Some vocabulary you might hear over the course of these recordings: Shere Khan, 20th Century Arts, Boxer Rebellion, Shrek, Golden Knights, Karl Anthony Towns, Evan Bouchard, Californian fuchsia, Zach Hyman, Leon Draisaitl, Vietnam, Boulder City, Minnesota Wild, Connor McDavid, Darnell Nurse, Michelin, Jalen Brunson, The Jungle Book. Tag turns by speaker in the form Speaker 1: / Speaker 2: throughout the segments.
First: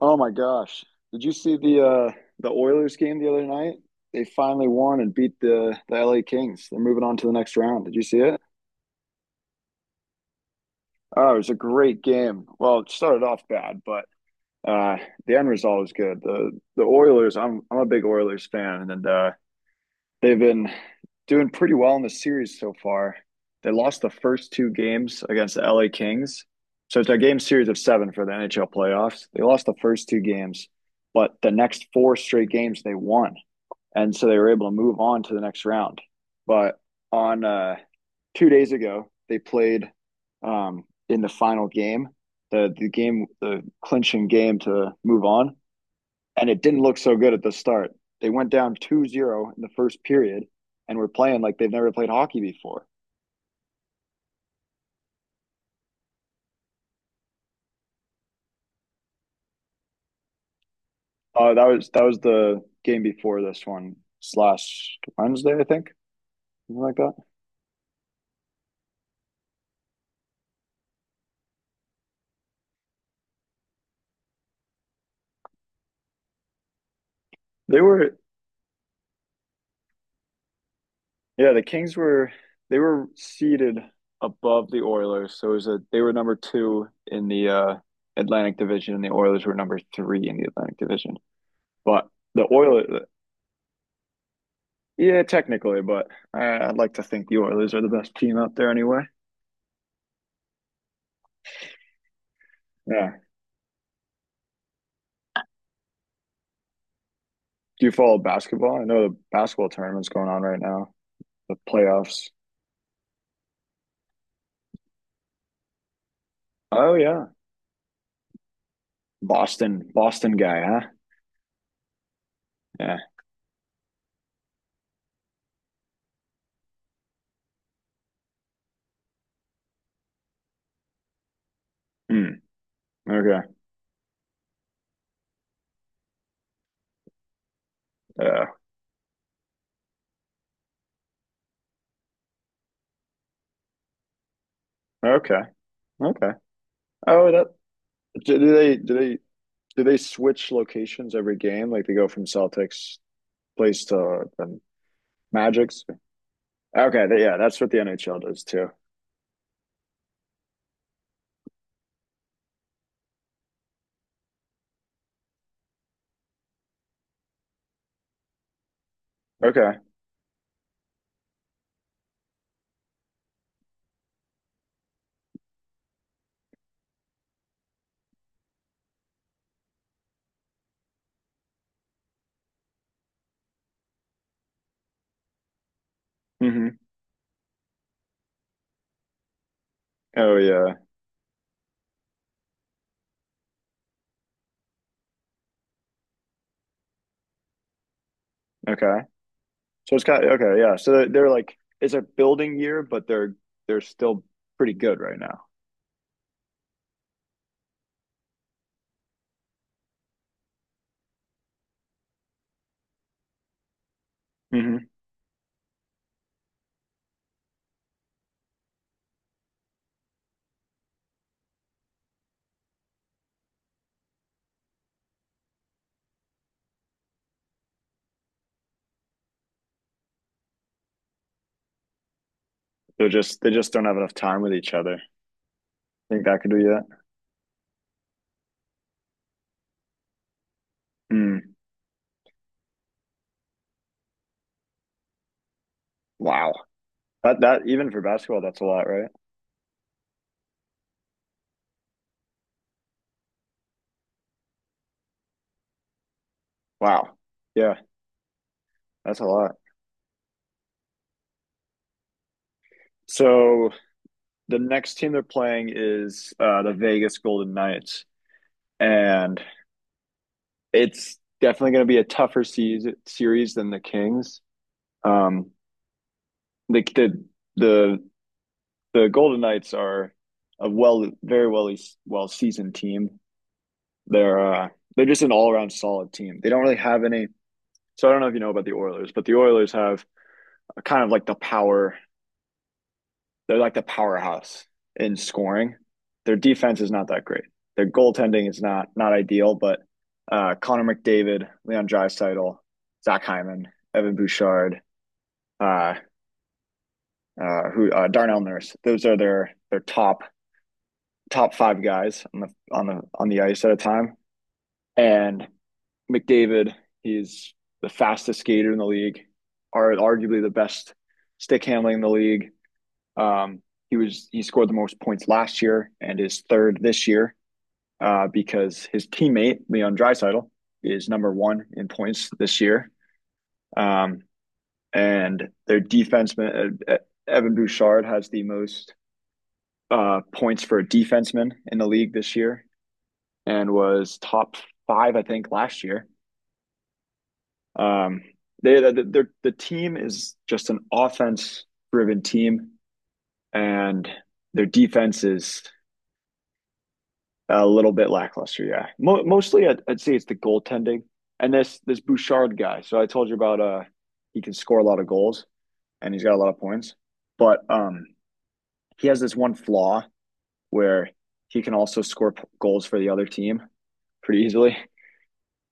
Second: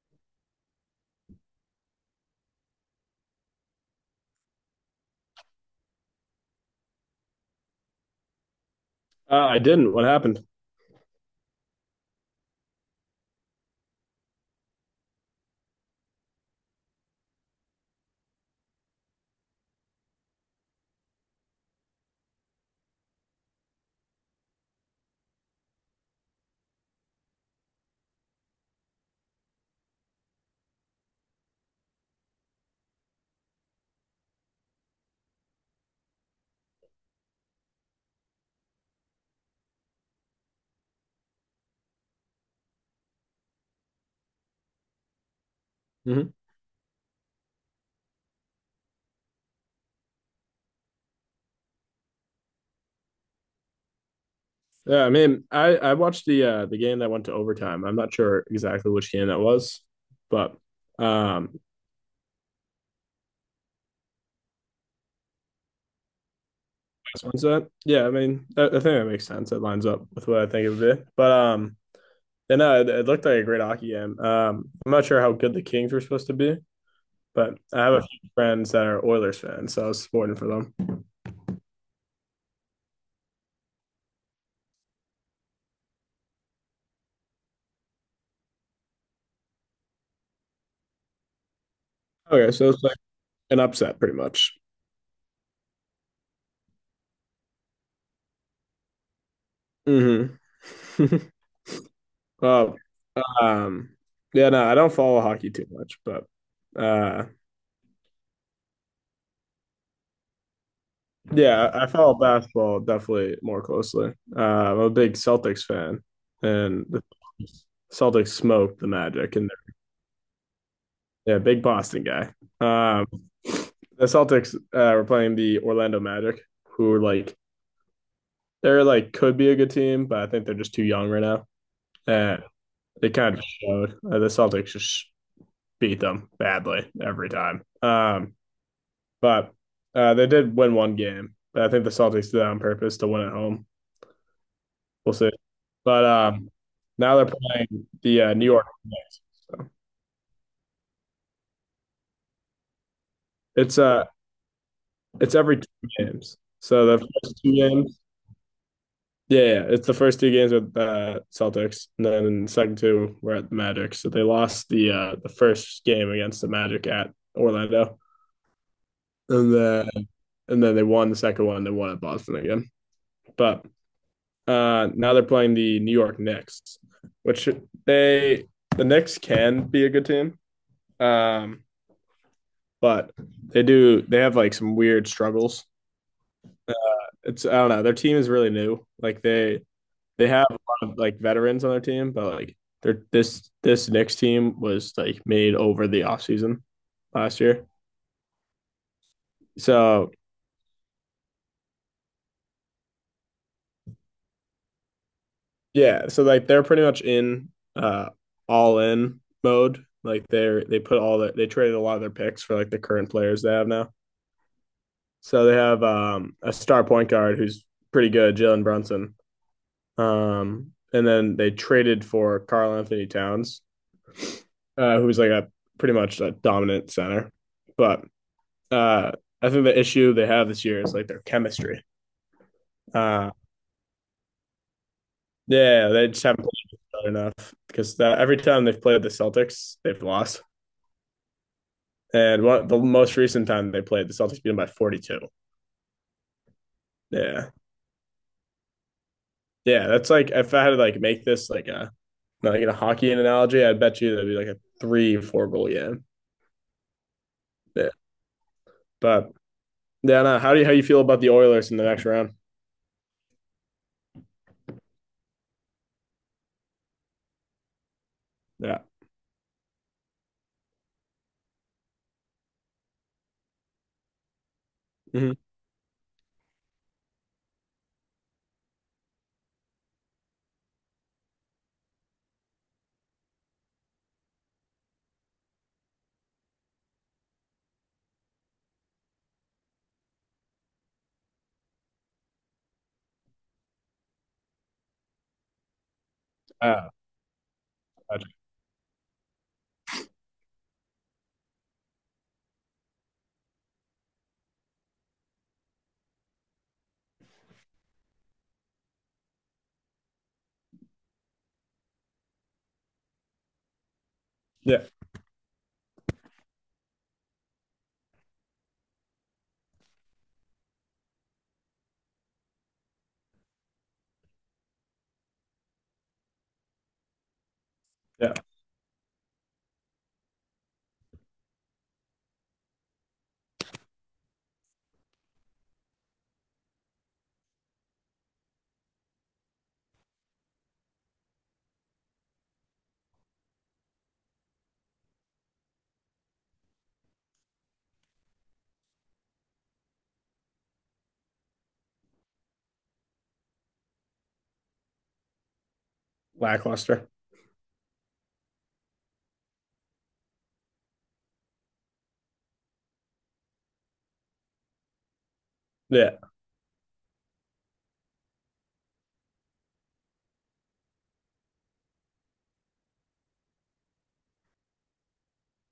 Speaker 1: Oh my gosh. Did you see the Oilers game the other night? They finally won and beat the LA Kings. They're moving on to the next round. Did you see it?
Speaker 2: I didn't. What happened?
Speaker 1: Oh, it was a great game. Well, it started off bad, but uh the end result was good. The Oilers, I'm a big Oilers fan and they've been doing pretty well in the series so far. They lost the first two games against the LA Kings. So it's a game series of seven for the NHL playoffs. They lost the first two games, but the next four straight games they won. And so they were able to move on to the next round. But on two days ago, they played in the final game, the game, the clinching game to move on,
Speaker 2: Hmm.
Speaker 1: and it didn't look so good at the start. They went down two zero in the first period and were playing like they've never played hockey before.
Speaker 2: Yeah, I mean, I watched the game that went to overtime. I'm not sure exactly which game that was, but um,
Speaker 1: That was the game before this one slash Wednesday, I think, something like that.
Speaker 2: that. Yeah, I mean, I think that makes sense. It lines up with what I think it would be. But and it, it looked like a great hockey game. I'm not sure how good the Kings were supposed to be, but
Speaker 1: They
Speaker 2: I have a
Speaker 1: were,
Speaker 2: few friends that are Oilers fans, so I was supporting for them.
Speaker 1: yeah, the Kings were, they were seated above the Oilers, so it was a, they were number two in the Atlantic Division, and the Oilers were number three in the Atlantic Division. But the
Speaker 2: Okay, so it's like
Speaker 1: Oilers,
Speaker 2: an upset, pretty much.
Speaker 1: yeah, technically, but I'd like to think the Oilers are the best team out there anyway.
Speaker 2: Hmm. Oh,
Speaker 1: Yeah.
Speaker 2: um, yeah, no, I don't follow hockey too much, but uh,
Speaker 1: Do you follow basketball? I know the basketball tournament's going on right now, the
Speaker 2: yeah, I follow
Speaker 1: playoffs.
Speaker 2: basketball definitely more closely. I'm a big Celtics fan, and
Speaker 1: Oh
Speaker 2: the
Speaker 1: yeah,
Speaker 2: Celtics smoked the Magic, and
Speaker 1: Boston, Boston guy, huh?
Speaker 2: they're, yeah, big Boston guy.
Speaker 1: Yeah.
Speaker 2: Um, the Celtics were playing the Orlando Magic, who are like could be a good team, but I think they're just too young right now,
Speaker 1: Hmm.
Speaker 2: and it kind
Speaker 1: Okay.
Speaker 2: of showed. The Celtics just beat them badly every time.
Speaker 1: Yeah.
Speaker 2: But they did win one game, but I think the Celtics did that on purpose to win at home. We'll see.
Speaker 1: Okay.
Speaker 2: But
Speaker 1: Okay.
Speaker 2: now they're
Speaker 1: Oh, that,
Speaker 2: playing the
Speaker 1: do
Speaker 2: New
Speaker 1: do
Speaker 2: York
Speaker 1: they do they
Speaker 2: Knicks. So
Speaker 1: do they switch locations every game? Like, they go from Celtics
Speaker 2: it's
Speaker 1: place
Speaker 2: uh
Speaker 1: to the
Speaker 2: it's every
Speaker 1: Magic's?
Speaker 2: two games. So the
Speaker 1: Okay. Yeah,
Speaker 2: first two
Speaker 1: that's what the
Speaker 2: games,
Speaker 1: NHL does too.
Speaker 2: yeah, yeah. It's the first two games with the Celtics, and then in the second two we're at the Magic. So they lost the first game against the Magic at Orlando, and
Speaker 1: Okay.
Speaker 2: then they won the second one. They won at Boston again, but uh, now they're playing the New York Knicks, which they the Knicks can be a good team, um, but they have like some weird struggles.
Speaker 1: Hmm.
Speaker 2: It's I don't know. Their team is really new. Like they
Speaker 1: Oh
Speaker 2: have a
Speaker 1: yeah.
Speaker 2: lot of like veterans on their team, but like they're this Knicks team was like made over the offseason last year.
Speaker 1: Okay. So it's
Speaker 2: So
Speaker 1: kind of, okay. Yeah. So they're like, it's a building year, but they're still pretty good right now.
Speaker 2: yeah, so like they're pretty much in uh all in mode. Like they put all that they traded a lot of their picks for like the current players they have now.
Speaker 1: Hmm.
Speaker 2: So they have a star point guard who's pretty good, Jalen Brunson. And then they traded for Karl Anthony Towns, who's like a pretty much a dominant center. But uh, I think the issue they have this year is like their chemistry.
Speaker 1: They're
Speaker 2: Uh,
Speaker 1: just, they just don't have enough time with each other. I
Speaker 2: yeah, they just
Speaker 1: think that
Speaker 2: haven't
Speaker 1: could be it.
Speaker 2: played enough because that, every time they've played the Celtics, they've lost.
Speaker 1: Mm.
Speaker 2: And one, the most recent time they played, the Celtics beat them by 42.
Speaker 1: Wow. That,
Speaker 2: Yeah.
Speaker 1: that even for basketball, that's a lot, right?
Speaker 2: Yeah. That's like, if I had to like make this like a hockey analogy, I bet you that'd be like a three, four goal game.
Speaker 1: Wow. Yeah,
Speaker 2: Yeah.
Speaker 1: that's a
Speaker 2: But
Speaker 1: lot.
Speaker 2: yeah, no, how do you how you feel about the Oilers in the next round?
Speaker 1: So the next team they're playing is the Vegas Golden Knights,
Speaker 2: Yeah.
Speaker 1: and it's definitely going to be a tougher season, series than the Kings.
Speaker 2: Hmm.
Speaker 1: Um, the, the the the Golden Knights are a, well, very well, well seasoned team. They're uh, they're just an all around solid team. They don't really have any. So I don't know if you know about the Oilers, but the Oilers have a kind of like the power. They're like the powerhouse in scoring. Their defense
Speaker 2: Uh,
Speaker 1: is not that great. Their goaltending is not ideal, but Connor McDavid, Leon Draisaitl, Zach Hyman, Evan Bouchard, uh, who Darnell Nurse. Those are their top five guys on the ice at a time.
Speaker 2: yeah,
Speaker 1: And McDavid, he's the fastest skater in the league, are arguably the best stick handling in the league. Um, he was, he scored the most points last year and is third this year,
Speaker 2: yeah.
Speaker 1: because his teammate Leon Dreisaitl is number one in points this year. Um, and their defenseman, Evan Bouchard has the most points for a defenseman in the league this year and was top five, I think, last year. Um, they, the team is just an offense driven team, and their defense is
Speaker 2: Lackluster.
Speaker 1: a little bit lackluster, yeah. Mo Mostly, I'd say it's the goaltending and this Bouchard guy. So I told you about, he can score a lot of goals and
Speaker 2: Yeah.
Speaker 1: he's got a lot of points, but he has this one flaw where he can also score goals for the other team pretty easily.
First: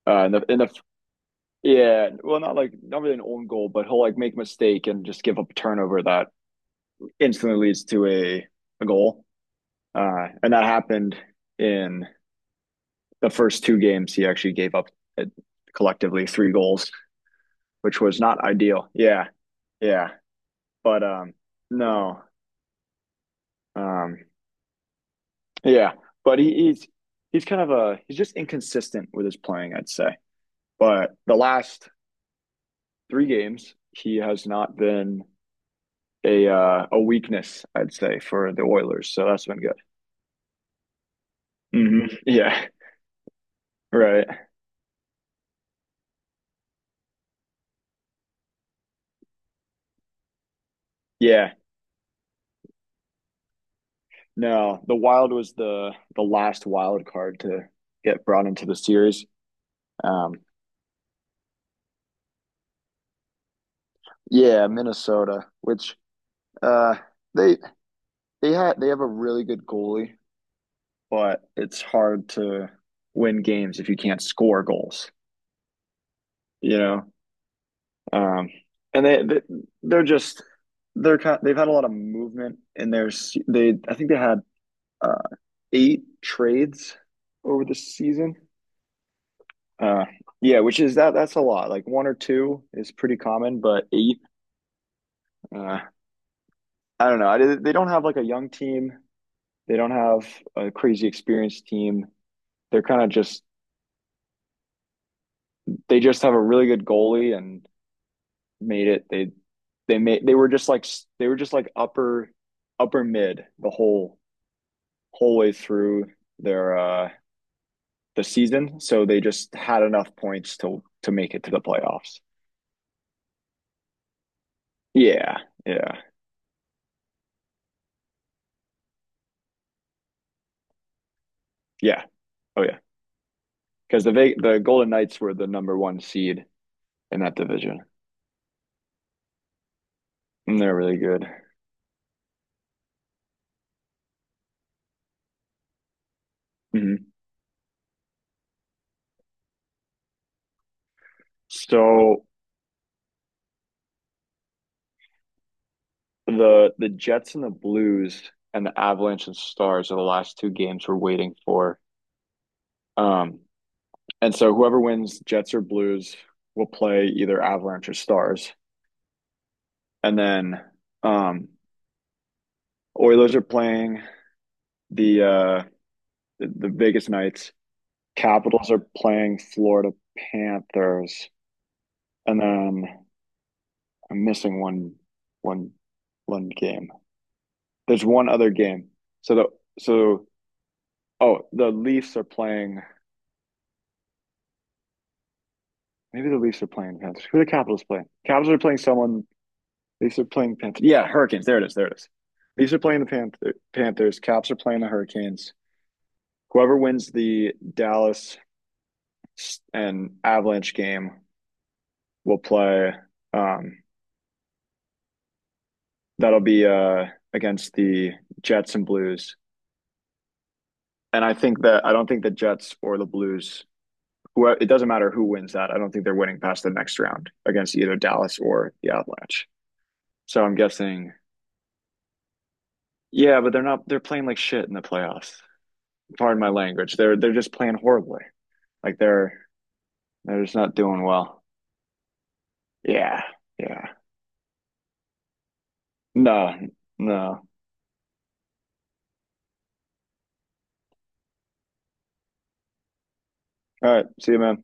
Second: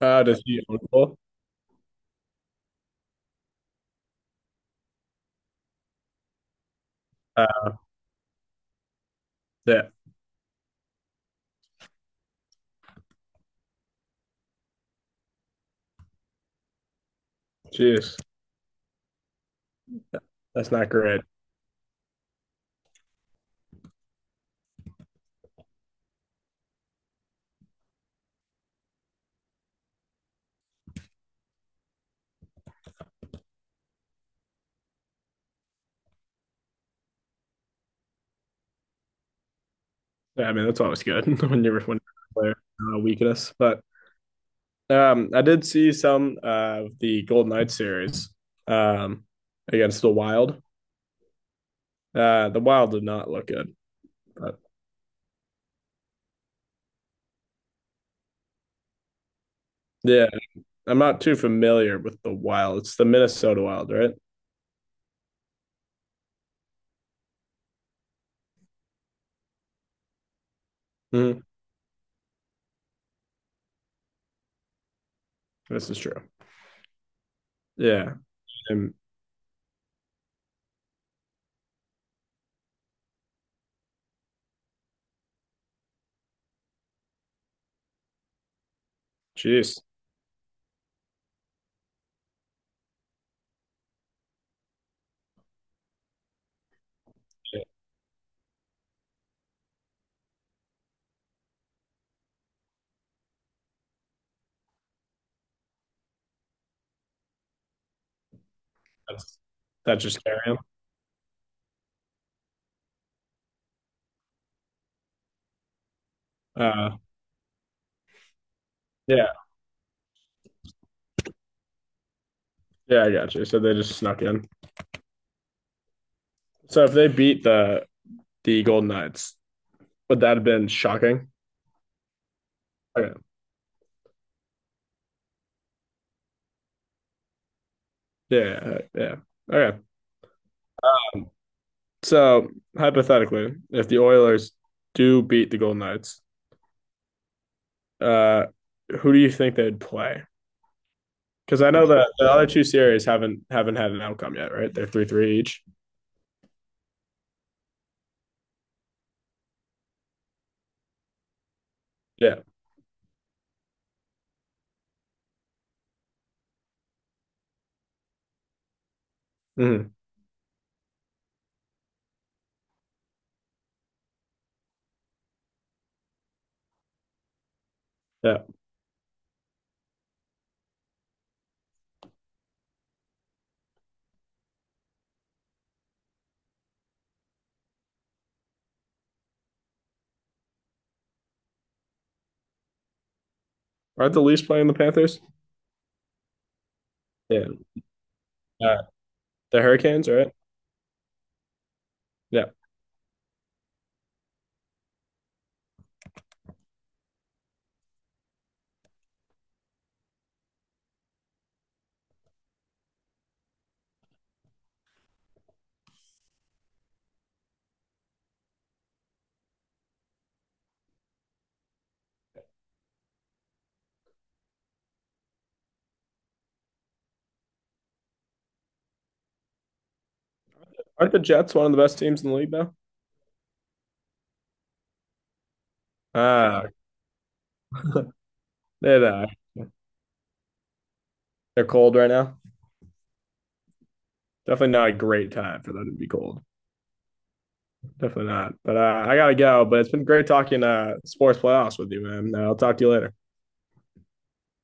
Speaker 2: Uh, does
Speaker 1: In
Speaker 2: he
Speaker 1: the
Speaker 2: own goal?
Speaker 1: Yeah, well, not like, not really an own goal, but he'll like make a mistake and just give up a turnover that instantly
Speaker 2: Uh,
Speaker 1: leads to a goal.
Speaker 2: yeah.
Speaker 1: And that happened in the first two games he actually gave up, uh, collectively three goals, which
Speaker 2: Jeez.
Speaker 1: was not ideal. Yeah, yeah,
Speaker 2: That's not
Speaker 1: but
Speaker 2: great.
Speaker 1: no, um, yeah, but he's kind of a, he's just inconsistent with his playing, I'd say. But the last three games, he has not been a, a weakness, I'd say, for the Oilers. So that's been good.
Speaker 2: Yeah, I mean, that's always good when you're when
Speaker 1: Hmm.
Speaker 2: you're a player
Speaker 1: Yeah,
Speaker 2: weakness. But
Speaker 1: right.
Speaker 2: um, I did see some of the Golden Knights series um against the Wild.
Speaker 1: Yeah,
Speaker 2: Uh, the Wild did not look good. But
Speaker 1: no, the Wild was the last wild card to get brought into the series.
Speaker 2: yeah,
Speaker 1: Um,
Speaker 2: I'm not too familiar with the Wild. It's the Minnesota Wild, right?
Speaker 1: Yeah, Minnesota, which uh they they had, they have a really good goalie, but
Speaker 2: Hmm.
Speaker 1: it's hard to win games if you can't score goals,
Speaker 2: This is true.
Speaker 1: you know.
Speaker 2: Yeah.
Speaker 1: Um
Speaker 2: And
Speaker 1: and they, they're just, they're kind, they've had a lot of movement in their, they, I think they had uh eight trades over the season.
Speaker 2: jeez,
Speaker 1: Uh yeah, which is, that's a lot. Like, one or two is pretty common, but eight, uh I don't know. I,
Speaker 2: yeah,
Speaker 1: they don't have like a young team. They don't have a crazy experienced team. They're kind of just, they just have a really good goalie and made it.
Speaker 2: that's just
Speaker 1: They
Speaker 2: carry
Speaker 1: were
Speaker 2: 'em?
Speaker 1: just like, upper, upper mid the whole way through their,
Speaker 2: Uh,
Speaker 1: the season. So they
Speaker 2: yeah,
Speaker 1: just had enough points to make it to the playoffs.
Speaker 2: yeah, I got you. So they just snuck in.
Speaker 1: Yeah, yeah,
Speaker 2: So if they beat the Golden Knights, would that have been shocking?
Speaker 1: yeah. Oh yeah,
Speaker 2: Okay.
Speaker 1: because the Golden Knights were the number one seed in that division,
Speaker 2: Yeah, yeah. Yeah. Okay.
Speaker 1: and they're really good.
Speaker 2: Um, so hypothetically, if the Oilers do beat the Golden Knights,
Speaker 1: Mhm.
Speaker 2: uh, who do you think they'd play? Because I know that
Speaker 1: So
Speaker 2: the other two series haven't had an outcome yet, right? They're three three each.
Speaker 1: the Jets and the Blues and the Avalanche and Stars are the last two games we're waiting for.
Speaker 2: Yeah.
Speaker 1: Um, and so whoever wins Jets or Blues will play either Avalanche or Stars.
Speaker 2: Hmm.
Speaker 1: And then, um, Oilers are playing the, the Vegas Knights.
Speaker 2: Yeah.
Speaker 1: Capitals are playing Florida Panthers. And then I'm missing one one game. There's one other game. So the, so oh, the Leafs are playing.
Speaker 2: Aren't the Leafs playing the Panthers?
Speaker 1: Maybe the Leafs are playing Panthers. Who are the
Speaker 2: Yeah.
Speaker 1: Capitals playing? Capitals are playing
Speaker 2: Uh,
Speaker 1: someone.
Speaker 2: the Hurricanes,
Speaker 1: Leafs are
Speaker 2: right?
Speaker 1: playing Panthers. Yeah, Hurricanes. There it is. There it is.
Speaker 2: Yeah.
Speaker 1: Leafs are playing the Panthers. Caps are playing the Hurricanes. Whoever wins the Dallas and Avalanche game will play. Um, that'll be, against the Jets and Blues. And I think that, I don't think the Jets or the Blues. Who, it doesn't matter who wins that. I don't think they're winning past the next round against either Dallas or the Avalanche. So I'm guessing.
Speaker 2: Aren't the Jets one of the best teams in the league now?
Speaker 1: Yeah, but they're not, they're playing like shit in the playoffs. Pardon my
Speaker 2: Ah,
Speaker 1: language. They're just playing horribly. Like,
Speaker 2: they're uh,
Speaker 1: they're just not doing well.
Speaker 2: they're cold right now.
Speaker 1: Yeah. Yeah.
Speaker 2: Definitely not a great time for them to be cold.
Speaker 1: No. No. All
Speaker 2: Definitely not. But I gotta go. But it's been great talking sports playoffs with you, man. I'll talk to you later.
Speaker 1: right. See you, man.